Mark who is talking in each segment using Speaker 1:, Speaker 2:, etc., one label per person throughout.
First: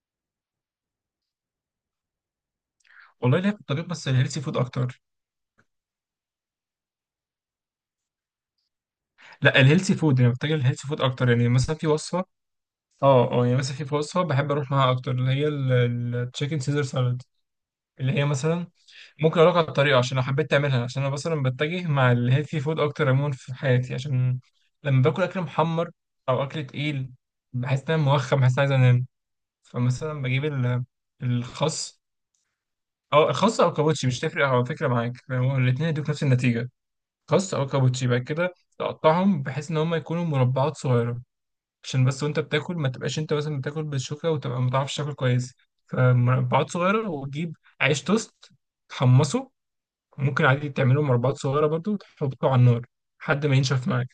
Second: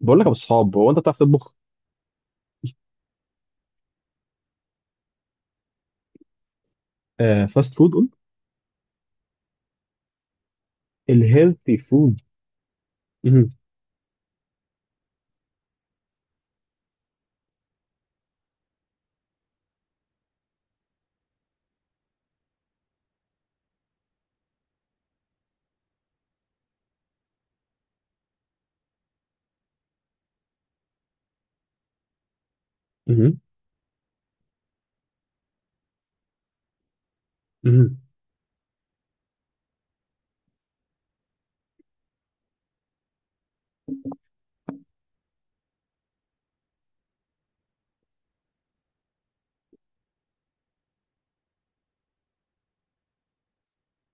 Speaker 1: بقول لك يا ابو الصحاب، هو انت بتعرف تطبخ؟
Speaker 2: والله ليا في الطبيخ، بس الهيلثي فود اكتر.
Speaker 1: آه، فاست فود قلت.
Speaker 2: لا الهيلثي فود، يعني بتجي الهيلثي فود اكتر، يعني
Speaker 1: الهيلثي
Speaker 2: مثلا في
Speaker 1: فود.
Speaker 2: وصفه. اه،
Speaker 1: مهم.
Speaker 2: يعني مثلا في وصفه بحب اروح معاها اكتر، اللي هي التشيكن سيزر سالاد، اللي هي مثلا. ممكن اقول لك على الطريقه، عشان لو حبيت تعملها، عشان انا مثلا بتجه مع الهيلثي فود اكتر عموما في حياتي، عشان لما باكل اكل محمر او اكل تقيل بحس ان انا موخم، بحس ان عايز انام. فمثلا بجيب الخس، او
Speaker 1: مهم.
Speaker 2: الخس او كابوتشي، مش تفرق على فكره معاك، هو الاثنين يدوك نفس النتيجه. خس او
Speaker 1: مهم.
Speaker 2: كابوتشي، بعد كده تقطعهم بحيث ان هم يكونوا مربعات صغيره، عشان بس وانت بتاكل ما تبقاش انت مثلا بتاكل بالشوكه وتبقى ما تعرفش تاكل كويس. فمربعات صغيره، وتجيب عيش توست، تحمصه، ممكن عادي تعمله مربعات صغيره برضو وتحطه على النار لحد ما ينشف معاك.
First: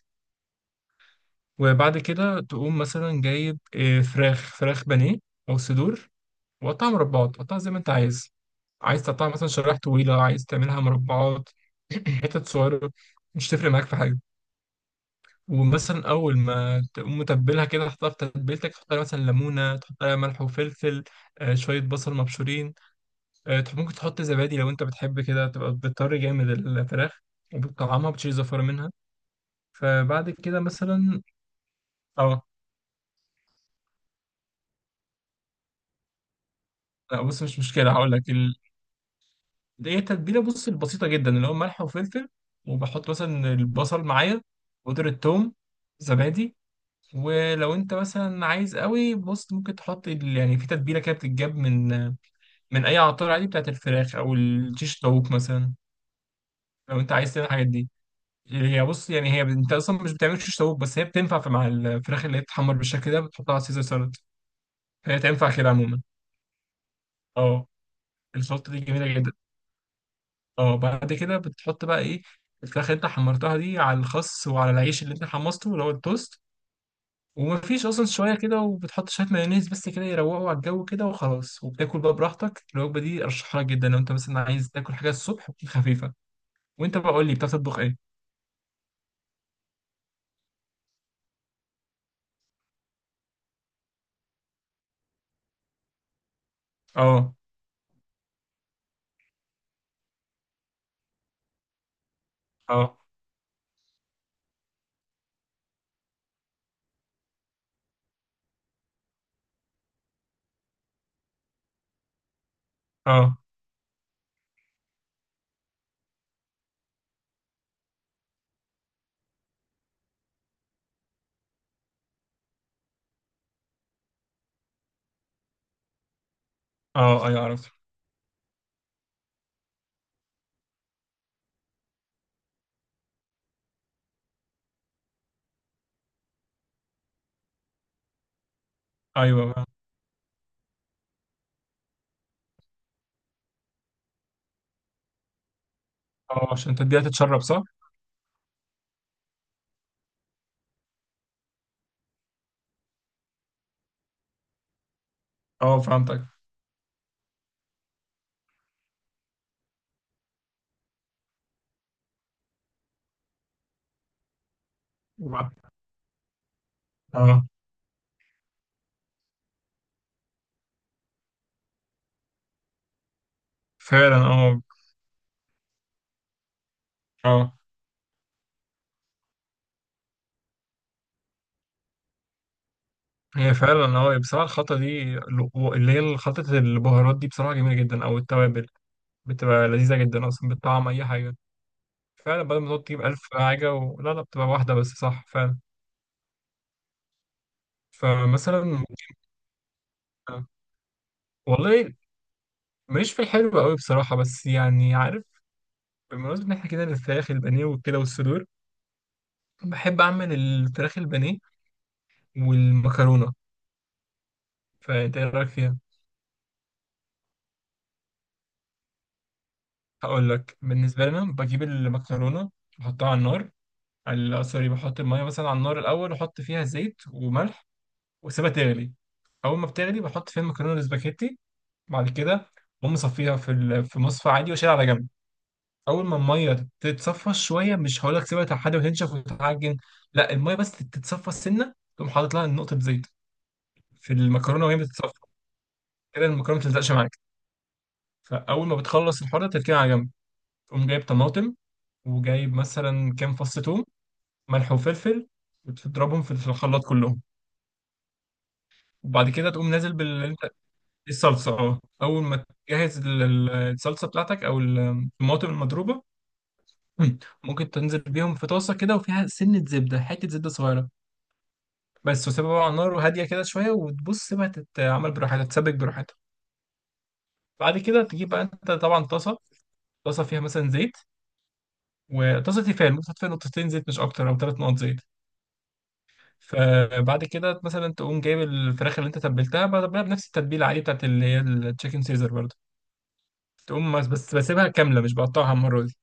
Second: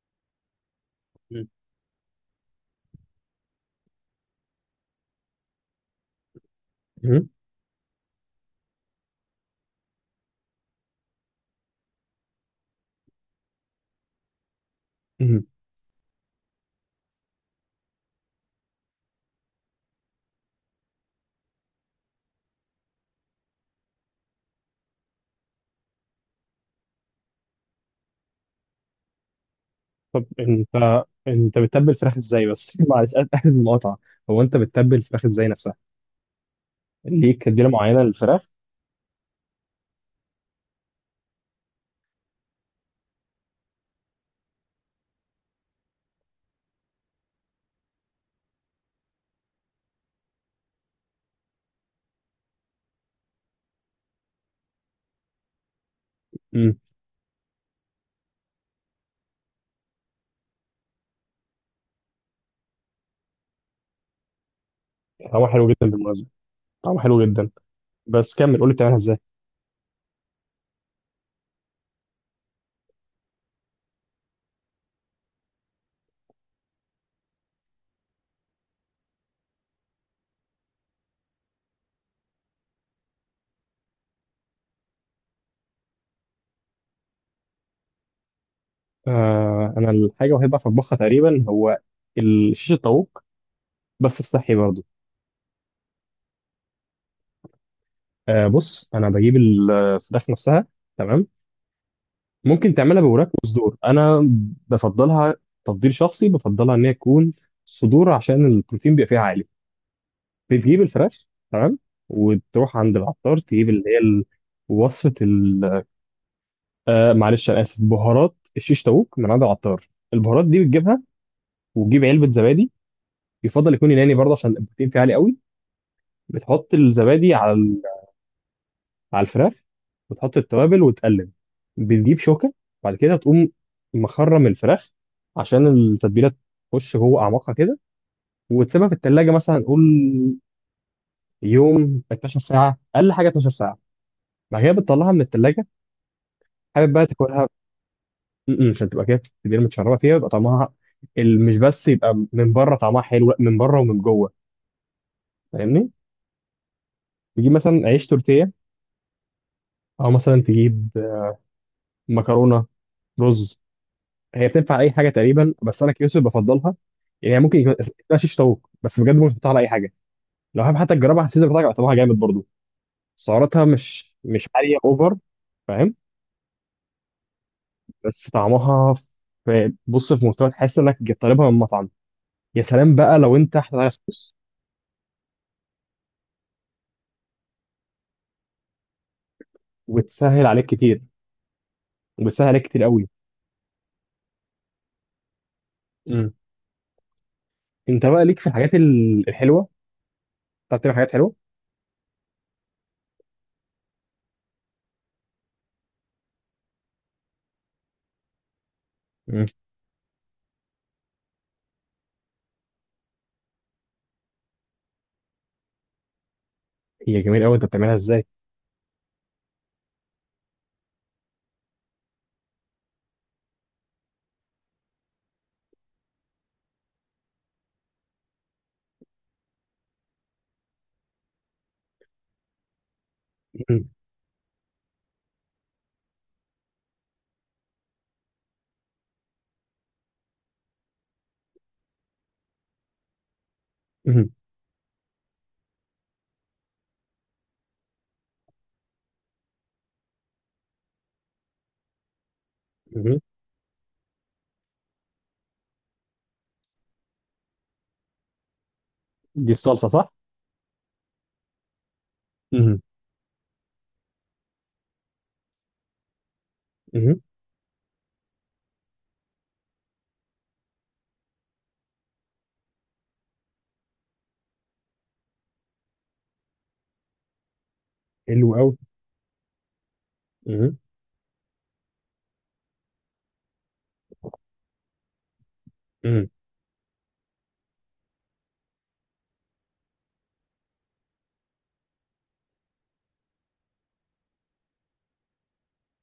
Speaker 2: وبعد كده تقوم مثلا جايب فراخ بانيه او صدور، وقطعها
Speaker 1: مهم.
Speaker 2: مربعات، قطعها زي ما انت عايز. عايز تقطعها مثلا شرايح طويله، عايز تعملها مربعات، حتت صغيره، مش تفرق معاك في حاجه.
Speaker 1: مهم.
Speaker 2: ومثلا اول ما تقوم متبلها كده تحطها في تتبيلتك، تحط عليها مثلا ليمونه، تحط عليها ملح وفلفل، شويه بصل مبشورين، ممكن تحط زبادي لو انت بتحب كده، تبقى بتطري جامد الفراخ وبتطعمها بتشيل زفاره منها.
Speaker 1: طب
Speaker 2: فبعد كده
Speaker 1: انت،
Speaker 2: مثلا.
Speaker 1: انت بتتبل الفراخ
Speaker 2: اه.
Speaker 1: ازاي بس؟ معلش، آسف المقاطعه. هو انت بتتبل الفراخ ازاي نفسها؟
Speaker 2: لا
Speaker 1: ليك
Speaker 2: بص، مش
Speaker 1: تتبيله
Speaker 2: مشكله
Speaker 1: معينه
Speaker 2: هقول لك
Speaker 1: للفراخ؟
Speaker 2: دي هي التتبيله، بص البسيطه جدا اللي هو ملح وفلفل، وبحط مثلا البصل معايا، بودرة ثوم، زبادي. ولو انت مثلا عايز قوي، بص ممكن تحط يعني في تتبيله كده بتتجاب من من اي عطار، عادي، بتاعت الفراخ او الشيش طاووق مثلا.
Speaker 1: مم.
Speaker 2: لو انت عايز تعمل الحاجات دي، هي بص، يعني هي انت اصلا مش بتعمل شيش طاووق، بس هي بتنفع في مع الفراخ اللي هي بتتحمر بالشكل ده بتحطها على سيزر سالاد، فهي
Speaker 1: طعمها
Speaker 2: تنفع
Speaker 1: حلو
Speaker 2: كده
Speaker 1: جدا
Speaker 2: عموما.
Speaker 1: بالمناسبه، طعمها حلو جدا.
Speaker 2: اه.
Speaker 1: بس كمل، قول
Speaker 2: الخلطه
Speaker 1: لي
Speaker 2: دي
Speaker 1: بتعملها
Speaker 2: جميله
Speaker 1: ازاي.
Speaker 2: جدا. اه، بعد كده بتحط بقى ايه؟ الفراخ اللي انت حمرتها دي على الخس وعلى العيش اللي انت حمصته اللي هو التوست، ومفيش اصلا شويه كده، وبتحط شويه مايونيز بس كده يروقوا على الجو كده، وخلاص وبتاكل بقى براحتك. الوجبه دي ارشحها لك جدا لو انت مثلا عايز تاكل حاجه الصبح وتكون خفيفه. وانت بقى، قول لي، بتعرف تطبخ ايه؟
Speaker 1: آه، انا الحاجه الوحيده اللي بعرف اطبخها تقريبا هو ال- شيش الطاووق، بس الصحي برضه.
Speaker 2: اه.
Speaker 1: آه، بص، انا بجيب الفراخ نفسها. تمام. ممكن
Speaker 2: اه.
Speaker 1: تعملها بوراك وصدور، انا بفضلها، تفضيل شخصي بفضلها ان هي تكون صدور عشان البروتين بيبقى فيها عالي. بتجيب الفراخ، تمام، وتروح عند العطار
Speaker 2: اه.
Speaker 1: تجيب اللي هي ال- وصفه ال- آه معلش انا اسف، بهارات الشيش تاوك من عند العطار. البهارات دي بتجيبها، وتجيب علبه زبادي، يفضل يكون يوناني برضه عشان البروتين فيه عالي قوي. بتحط
Speaker 2: اه.
Speaker 1: الزبادي
Speaker 2: ايوه
Speaker 1: على
Speaker 2: عرفت.
Speaker 1: على الفراخ، وتحط التوابل وتقلب. بتجيب شوكة، بعد كده تقوم مخرم الفراخ عشان التتبيلة تخش جوه أعماقها كده، وتسيبها في التلاجة
Speaker 2: ايوه
Speaker 1: مثلا،
Speaker 2: بقى.
Speaker 1: نقول يوم، 12 ساعة، أقل حاجة 12 ساعة. بعد كده بتطلعها من التلاجة،
Speaker 2: اه، عشان
Speaker 1: حابب
Speaker 2: تديها
Speaker 1: بقى
Speaker 2: تتشرب،
Speaker 1: تاكلها.
Speaker 2: صح؟
Speaker 1: م- م، عشان تبقى كده التتبيلة متشربة فيها، يبقى طعمها ال- مش بس يبقى من بره طعمها حلو، لا، من بره ومن جوه.
Speaker 2: اه
Speaker 1: فاهمني؟
Speaker 2: فهمتك.
Speaker 1: تجيب مثلا عيش تورتيه، أو مثلا تجيب مكرونة، رز. هي بتنفع اي حاجه تقريبا،
Speaker 2: وبعد-
Speaker 1: بس انا كيوسف بفضلها. يعني هي
Speaker 2: اه.
Speaker 1: ممكن يكون اسمها شيش طاووق، بس بجد ممكن تحطها على اي حاجه. لو حابب حتى تجربها على السيزر بتاعك، طعمها جامد برضو. سعراتها مش،
Speaker 2: فعلا،
Speaker 1: مش
Speaker 2: اه.
Speaker 1: عاليه اوفر. فاهم.
Speaker 2: اه،
Speaker 1: بس طعمها، بص في مستوى تحس انك طالبها من مطعم. يا سلام بقى لو
Speaker 2: هي
Speaker 1: انت حاطط
Speaker 2: فعلا،
Speaker 1: عليها
Speaker 2: اه، هي
Speaker 1: صوص.
Speaker 2: بصراحة الخلطة دي، اللي هي خلطة البهارات دي، بصراحة جميلة جدا، او التوابل، بتبقى لذيذة جدا،
Speaker 1: وتسهل
Speaker 2: اصلا
Speaker 1: عليك
Speaker 2: بتطعم
Speaker 1: كتير،
Speaker 2: اي حاجة. فعلا،
Speaker 1: وبتسهل
Speaker 2: بدل
Speaker 1: عليك
Speaker 2: ما
Speaker 1: كتير
Speaker 2: تقعد تجيب
Speaker 1: قوي.
Speaker 2: ألف حاجة لا لا، بتبقى واحدة بس، صح فعلا.
Speaker 1: امم. انت بقى ليك في
Speaker 2: فمثلا
Speaker 1: الحاجات
Speaker 2: ممكن-
Speaker 1: ال- الحلوه؟ بتعرف تعمل حاجات حلوه؟
Speaker 2: والله ماليش في الحلو قوي بصراحة، بس يعني عارف، بمناسبة ان احنا كده الفراخ البانيه وكده والصدور،
Speaker 1: امم.
Speaker 2: بحب اعمل الفراخ البانيه والمكرونة. فأنت إيه رأيك فيها؟
Speaker 1: هي جميل قوي، انت بتعملها ازاي؟
Speaker 2: هقول لك. بالنسبة لنا، بجيب المكرونة، بحطها على النار، سوري، بحط المية مثلا على النار الأول، وأحط فيها زيت وملح، وأسيبها تغلي. أول ما بتغلي بحط فيها المكرونة الاسباجيتي، بعد كده بقوم مصفيها في
Speaker 1: مم.
Speaker 2: في مصفى عادي، وأشيلها على جنب. أول ما المية تتصفى شوية، مش هقول لك سيبها لحد ما تنشف وتتعجن، لا، المية بس تتصفى السنة، تقوم حاطط لها نقطة زيت في
Speaker 1: مم.
Speaker 2: المكرونة وهي بتتصفى، كده المكرونة ما تلزقش معاك. فأول ما بتخلص الحوار ده، تركنها على جنب، تقوم جايب طماطم، وجايب مثلا
Speaker 1: مم.
Speaker 2: كام فص توم، ملح وفلفل، وتضربهم في الخلاط كلهم. وبعد كده
Speaker 1: دي
Speaker 2: تقوم
Speaker 1: الصلصه
Speaker 2: نازل
Speaker 1: صح؟
Speaker 2: بال، الصلصة، اه. أول ما
Speaker 1: امم.
Speaker 2: تجهز الصلصة بتاعتك، أو ال، الطماطم المضروبة.
Speaker 1: امم.
Speaker 2: ممكن تنزل بيهم في طاسة كده، وفيها سنة زبدة، حتة زبدة صغيرة بس، وسيبها بقى على النار وهادية كده شوية، وتبص بقى تتعمل براحتها، تتسبك براحتها. بعد كده تجيب بقى
Speaker 1: حلو
Speaker 2: أنت
Speaker 1: قوي.
Speaker 2: طبعا طاسة، طاسة فيها مثلا زيت، وطاسة تيفال ممكن تحط فيها نقطتين زيت، مش أكتر، أو ثلاث نقط زيت.
Speaker 1: مم.
Speaker 2: فبعد كده مثلا تقوم جايب الفراخ اللي انت تبلتها، بتبلها بنفس التتبيله عادي بتاعت اللي هي التشيكن سيزر برضه، تقوم بس بسيبها كامله، مش بقطعها مره دي.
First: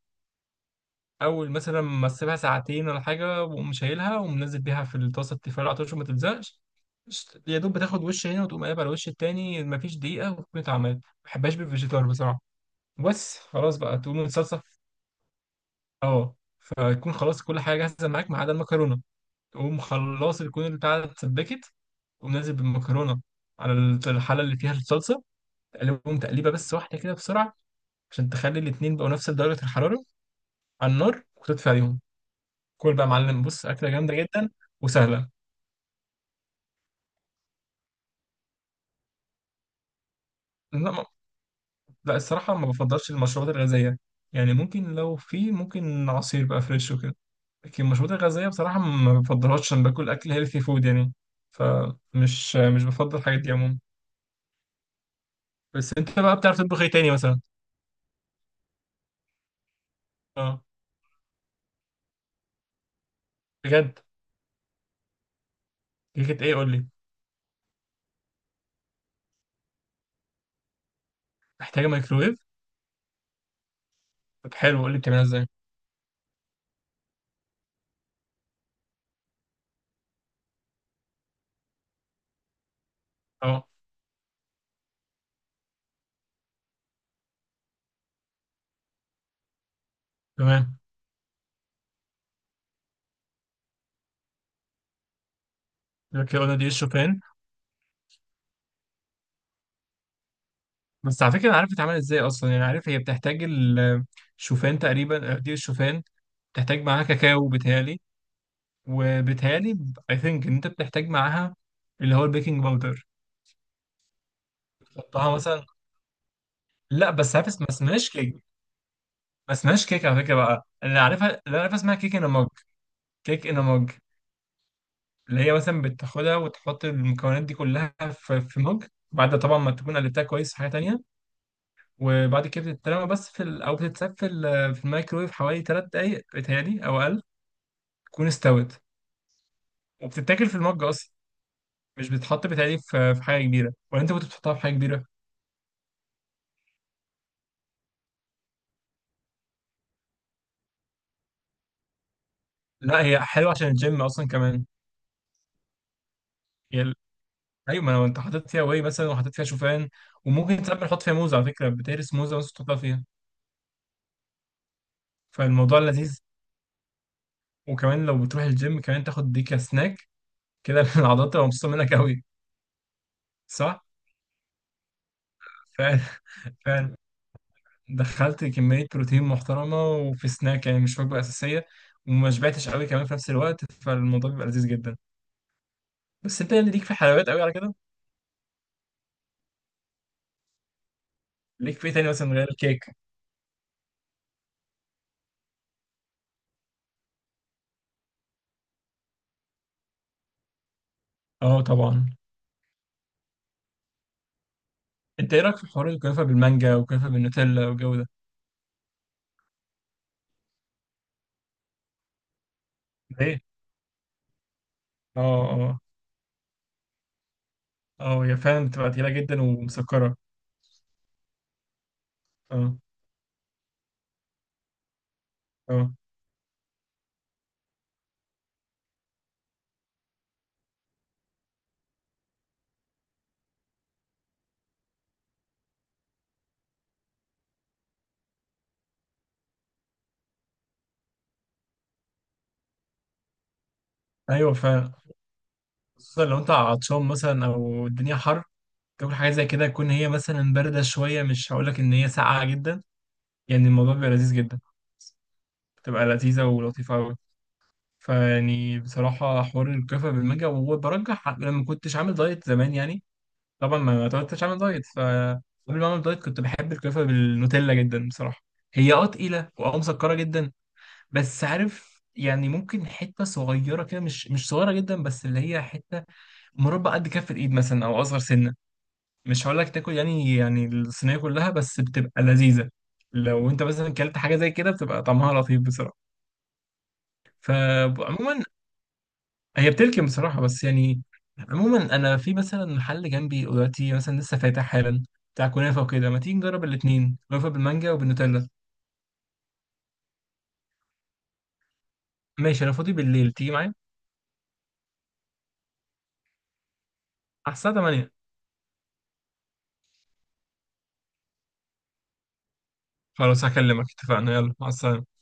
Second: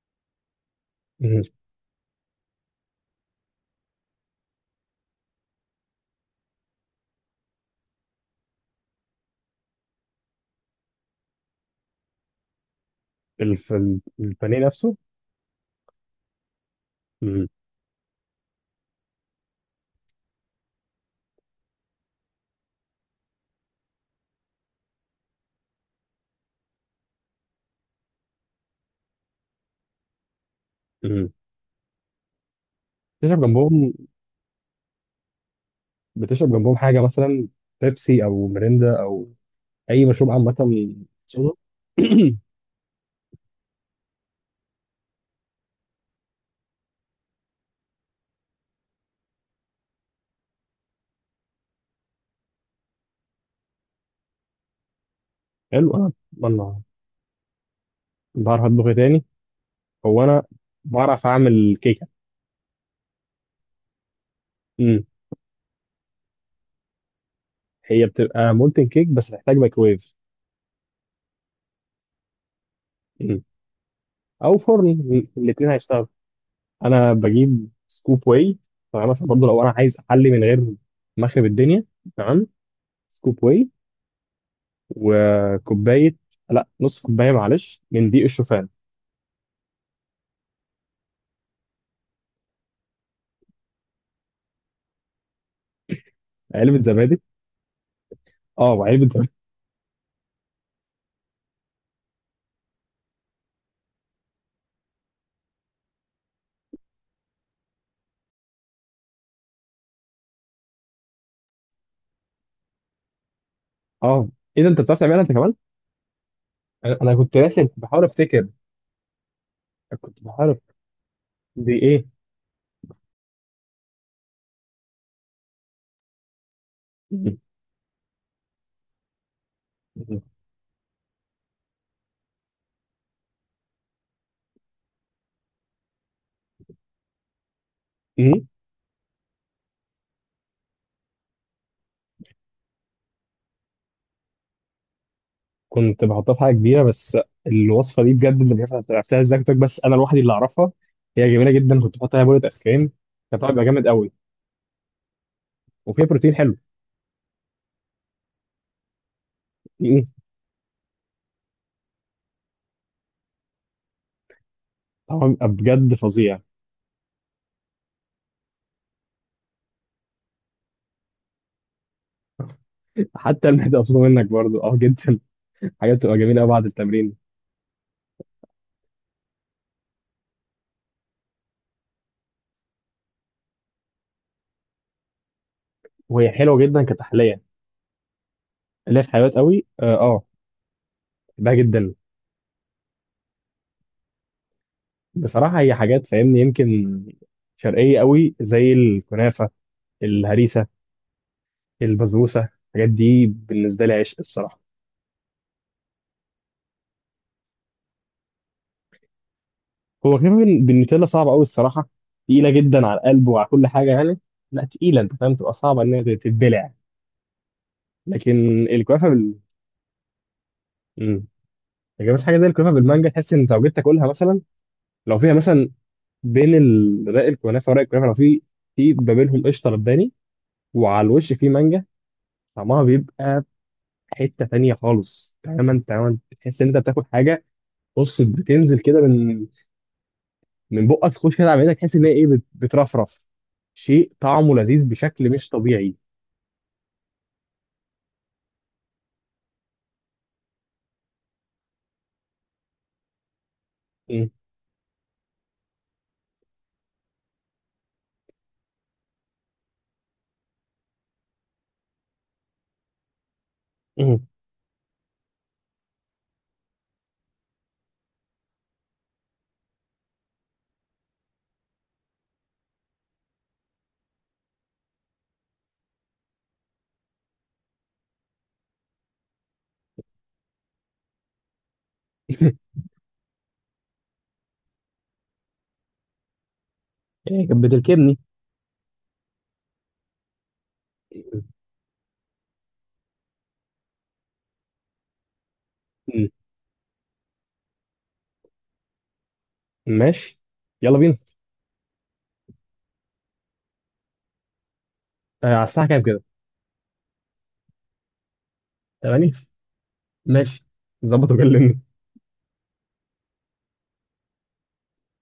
Speaker 1: مم.
Speaker 2: اول مثلا ما اسيبها ساعتين ولا حاجه، واقوم شايلها ومنزل بيها في الطاسه التيفال على طول، عشان ما تلزقش. يا دوب بتاخد وش هنا وتقوم قلب على الوش التاني، مفيش دقيقه وتكون اتعملت، ما بحبهاش بالفيجيتار بصراحه، بس
Speaker 1: الف...
Speaker 2: خلاص بقى. تقوم
Speaker 1: البانيه
Speaker 2: الصلصه،
Speaker 1: نفسه.
Speaker 2: اه، فتكون خلاص
Speaker 1: مم.
Speaker 2: كل حاجه جاهزه معاك ما عدا المكرونه. تقوم خلاص تكون البتاعه اتسبكت، قوم نازل بالمكرونه على الحله اللي فيها الصلصه، تقلبهم تقليبه بس واحده كده بسرعه، عشان تخلي الاتنين بقوا نفس درجه الحراره على النار،
Speaker 1: مم.
Speaker 2: وتطفي عليهم. كل بقى يا معلم،
Speaker 1: بتشرب
Speaker 2: بص اكله
Speaker 1: جنبهم؟
Speaker 2: جامده جدا وسهله.
Speaker 1: بتشرب جنبهم حاجه مثلا، بيبسي او ميريندا او اي مشروب
Speaker 2: لا
Speaker 1: عامه؟
Speaker 2: ما-
Speaker 1: صودا.
Speaker 2: لا الصراحه، ما بفضلش المشروبات الغازيه، يعني ممكن لو في، ممكن عصير بقى فريش وكده، لكن المشروبات الغازيه بصراحه ما بفضلهاش، عشان باكل اكل هيلثي فود يعني، فمش، مش بفضل الحاجات دي عموما. بس
Speaker 1: حلو. انا
Speaker 2: انت بقى بتعرف
Speaker 1: والله
Speaker 2: تطبخ ايه تاني مثلا؟
Speaker 1: بعرف اطبخ إيه تاني؟ هو انا
Speaker 2: اه،
Speaker 1: بعرف اعمل كيكه.
Speaker 2: بجد؟
Speaker 1: مم.
Speaker 2: كيكه ايه، قول لي.
Speaker 1: هي بتبقى مولتن كيك بس تحتاج مايكرويف.
Speaker 2: محتاجه مايكروويف؟
Speaker 1: مم.
Speaker 2: طب
Speaker 1: او
Speaker 2: حلو،
Speaker 1: فرن،
Speaker 2: قول لي بتعملها ازاي.
Speaker 1: الاثنين هيشتغلوا. انا بجيب سكوب واي، تمام، عشان برضه لو انا عايز احلي من غير مخرب الدنيا. تمام. سكوب
Speaker 2: اه،
Speaker 1: واي، وكوبايه، لا نص كوبايه معلش، من دقيق الشوفان.
Speaker 2: تمام، يبقى كده قلنا دي
Speaker 1: علبه
Speaker 2: الشوفان.
Speaker 1: زبادي. اه، وعلبه زبادي.
Speaker 2: بس على فكره انا عارف بتتعمل ازاي اصلا، يعني عارف هي بتحتاج الشوفان تقريبا، آه، دي الشوفان، بتحتاج معاها كاكاو بتهيالي، وبتهيالي اي ثينك ان انت بتحتاج معاها اللي هو البيكنج باودر،
Speaker 1: اه، ايه ده، انت بتعرف تعملها انت
Speaker 2: تحطها
Speaker 1: كمان؟
Speaker 2: مثلا.
Speaker 1: انا
Speaker 2: لا
Speaker 1: أنا
Speaker 2: بس
Speaker 1: كنت
Speaker 2: عارف
Speaker 1: راسم،
Speaker 2: ما
Speaker 1: كنت بحاول
Speaker 2: اسمهاش كيك،
Speaker 1: افتكر.
Speaker 2: ما اسمهاش كيك
Speaker 1: كنت
Speaker 2: على فكره
Speaker 1: بحاول
Speaker 2: بقى
Speaker 1: أفت-
Speaker 2: اللي عارفها، اللي انا
Speaker 1: دي
Speaker 2: عارفها اسمها
Speaker 1: ايه؟
Speaker 2: كيك ان مج. كيك ان مج، اللي هي مثلا بتاخدها وتحط المكونات دي كلها في في مج، بعد طبعا ما تكون قلبتها كويس في حاجه تانيه، وبعد كده بتترمى بس في او بتتساب في في الميكرويف حوالي 3 دقايق بتهيألي او اقل تكون
Speaker 1: أمم.
Speaker 2: استوت، وبتتاكل في المج اصلا، مش بتتحط بتهيألي في، في حاجه كبيره. ولا انت كنت بتحطها في حاجه كبيره؟
Speaker 1: كنت بحطها في حاجه كبيره، بس الوصفه دي بجد اللي مش عارف عرفتها ازاي، كنت بس انا لوحدي اللي اعرفها. هي جميله جدا، كنت بحط عليها بولة ايس كريم.
Speaker 2: لا، هي
Speaker 1: كان طعمها
Speaker 2: حلوه
Speaker 1: بيبقى
Speaker 2: عشان
Speaker 1: جامد
Speaker 2: الجيم
Speaker 1: قوي،
Speaker 2: اصلا كمان.
Speaker 1: وفيها بروتين حلو.
Speaker 2: هي ال- ايوه، ما لو انت حاطط فيها واي مثلا، وحاطط فيها شوفان،
Speaker 1: أمم.
Speaker 2: وممكن ساعات بنحط فيها موز على فكره، بتهرس موزه بس تحطها فيها،
Speaker 1: طعمها بيبقى
Speaker 2: فالموضوع
Speaker 1: بجد
Speaker 2: لذيذ.
Speaker 1: فظيع.
Speaker 2: وكمان لو بتروح الجيم، كمان تاخد دي كسناك كده، العضلات تبقى مبسوطه منك قوي،
Speaker 1: حتى المعده
Speaker 2: صح؟
Speaker 1: مبسوطه منك برضو، اه جدا. حاجات
Speaker 2: فعلا.
Speaker 1: بتبقى جميله قوي بعد
Speaker 2: فعلا،
Speaker 1: التمرين.
Speaker 2: دخلت كمية بروتين محترمة، وفي سناك يعني مش وجبة أساسية، وما شبعتش قوي كمان في نفس الوقت، فالموضوع بيبقى لذيذ جدا.
Speaker 1: وهي
Speaker 2: بس أنت
Speaker 1: حلوه
Speaker 2: يعني
Speaker 1: جدا
Speaker 2: ليك في حلويات
Speaker 1: كتحليه.
Speaker 2: قوي على كده؟
Speaker 1: اللي هي في حلويات قوي، اه، بحبها
Speaker 2: ليك في
Speaker 1: جدا.
Speaker 2: إيه تاني مثلا غير الكيك؟
Speaker 1: بصراحه هي حاجات، فاهمني، يمكن شرقيه قوي زي الكنافه، الهريسه،
Speaker 2: أه طبعا.
Speaker 1: البسبوسه، الحاجات دي بالنسبه لي عشق الصراحه.
Speaker 2: أنت إيه رأيك في حوار الكنافة بالمانجا والكنافة بالنوتيلا والجو ده؟
Speaker 1: هو كنافه بال- بالنوتيلا صعبه قوي الصراحه، تقيله جدا على القلب
Speaker 2: إيه؟
Speaker 1: وعلى كل حاجه يعني. لا تقيله، انت
Speaker 2: أه.
Speaker 1: فاهم، تبقى
Speaker 2: أه.
Speaker 1: صعبه ان هي تتبلع.
Speaker 2: أه، هي
Speaker 1: لكن
Speaker 2: فعلا بتبقى
Speaker 1: الكنافه
Speaker 2: تقيلة
Speaker 1: بال-
Speaker 2: جدا ومسكرة.
Speaker 1: امم، لكن بس حاجه زي الكنافه
Speaker 2: أه.
Speaker 1: بالمانجا، تحس ان انت لو جيت تاكلها مثلا، لو فيها مثلا
Speaker 2: أه.
Speaker 1: بين ال- رق الكنافه ورق الكنافه، لو في في ما بينهم قشطه لباني، وعلى الوش في مانجا، طعمها بيبقى حته تانية خالص، تماما تماما. تحس ان انت بتاكل حاجه، بص، بتنزل كده من من بقك تخش كده على معدتك، تحس ان هي ايه، بت- بترفرف. شيء
Speaker 2: أيوه
Speaker 1: طعمه لذيذ
Speaker 2: فعلا،
Speaker 1: بشكل مش طبيعي.
Speaker 2: خصوصا لو أنت عطشان مثلا أو الدنيا حر، تاكل حاجة زي كده تكون هي مثلا باردة شوية، مش هقولك إن هي ساقعة جدا، يعني الموضوع بيبقى
Speaker 1: مم.
Speaker 2: لذيذ جدا، بتبقى لذيذة ولطيفة أوي. فيعني بصراحة حوار الكفة بالمانجا، وبرجح لما كنتش عامل دايت زمان يعني، طبعا ما
Speaker 1: مم.
Speaker 2: كنتش عامل دايت. فقبل ما أعمل دايت كنت بحب الكفة بالنوتيلا جدا بصراحة، هي اه تقيلة واه مسكرة جدا، بس عارف يعني ممكن حتة صغيرة كده، مش صغيرة جدا بس، اللي هي حتة مربع قد كف الإيد مثلا أو أصغر سنة، مش هقول لك تاكل يعني، يعني الصينية كلها، بس بتبقى لذيذة. لو أنت مثلا كلت حاجة زي كده بتبقى طعمها لطيف بصراحة،
Speaker 1: إيه، كانت بتركبني.
Speaker 2: فعموما هي بتركن بصراحة بس يعني. عموما أنا في مثلا محل جنبي دلوقتي مثلا لسه فاتح حالا بتاع كنافة وكده، ما
Speaker 1: مم.
Speaker 2: تيجي نجرب الاتنين كنافة بالمانجا وبالنوتيلا.
Speaker 1: ماشي، يلا بينا.
Speaker 2: ماشي، أنا فاضي بالليل، تيجي معايا
Speaker 1: آه، على الساعه كام كده؟
Speaker 2: على الساعة 8.
Speaker 1: 8؟ ماشي، ظبط وكلمني.
Speaker 2: خلاص هكلمك، اتفقنا، يلا مع السلامة.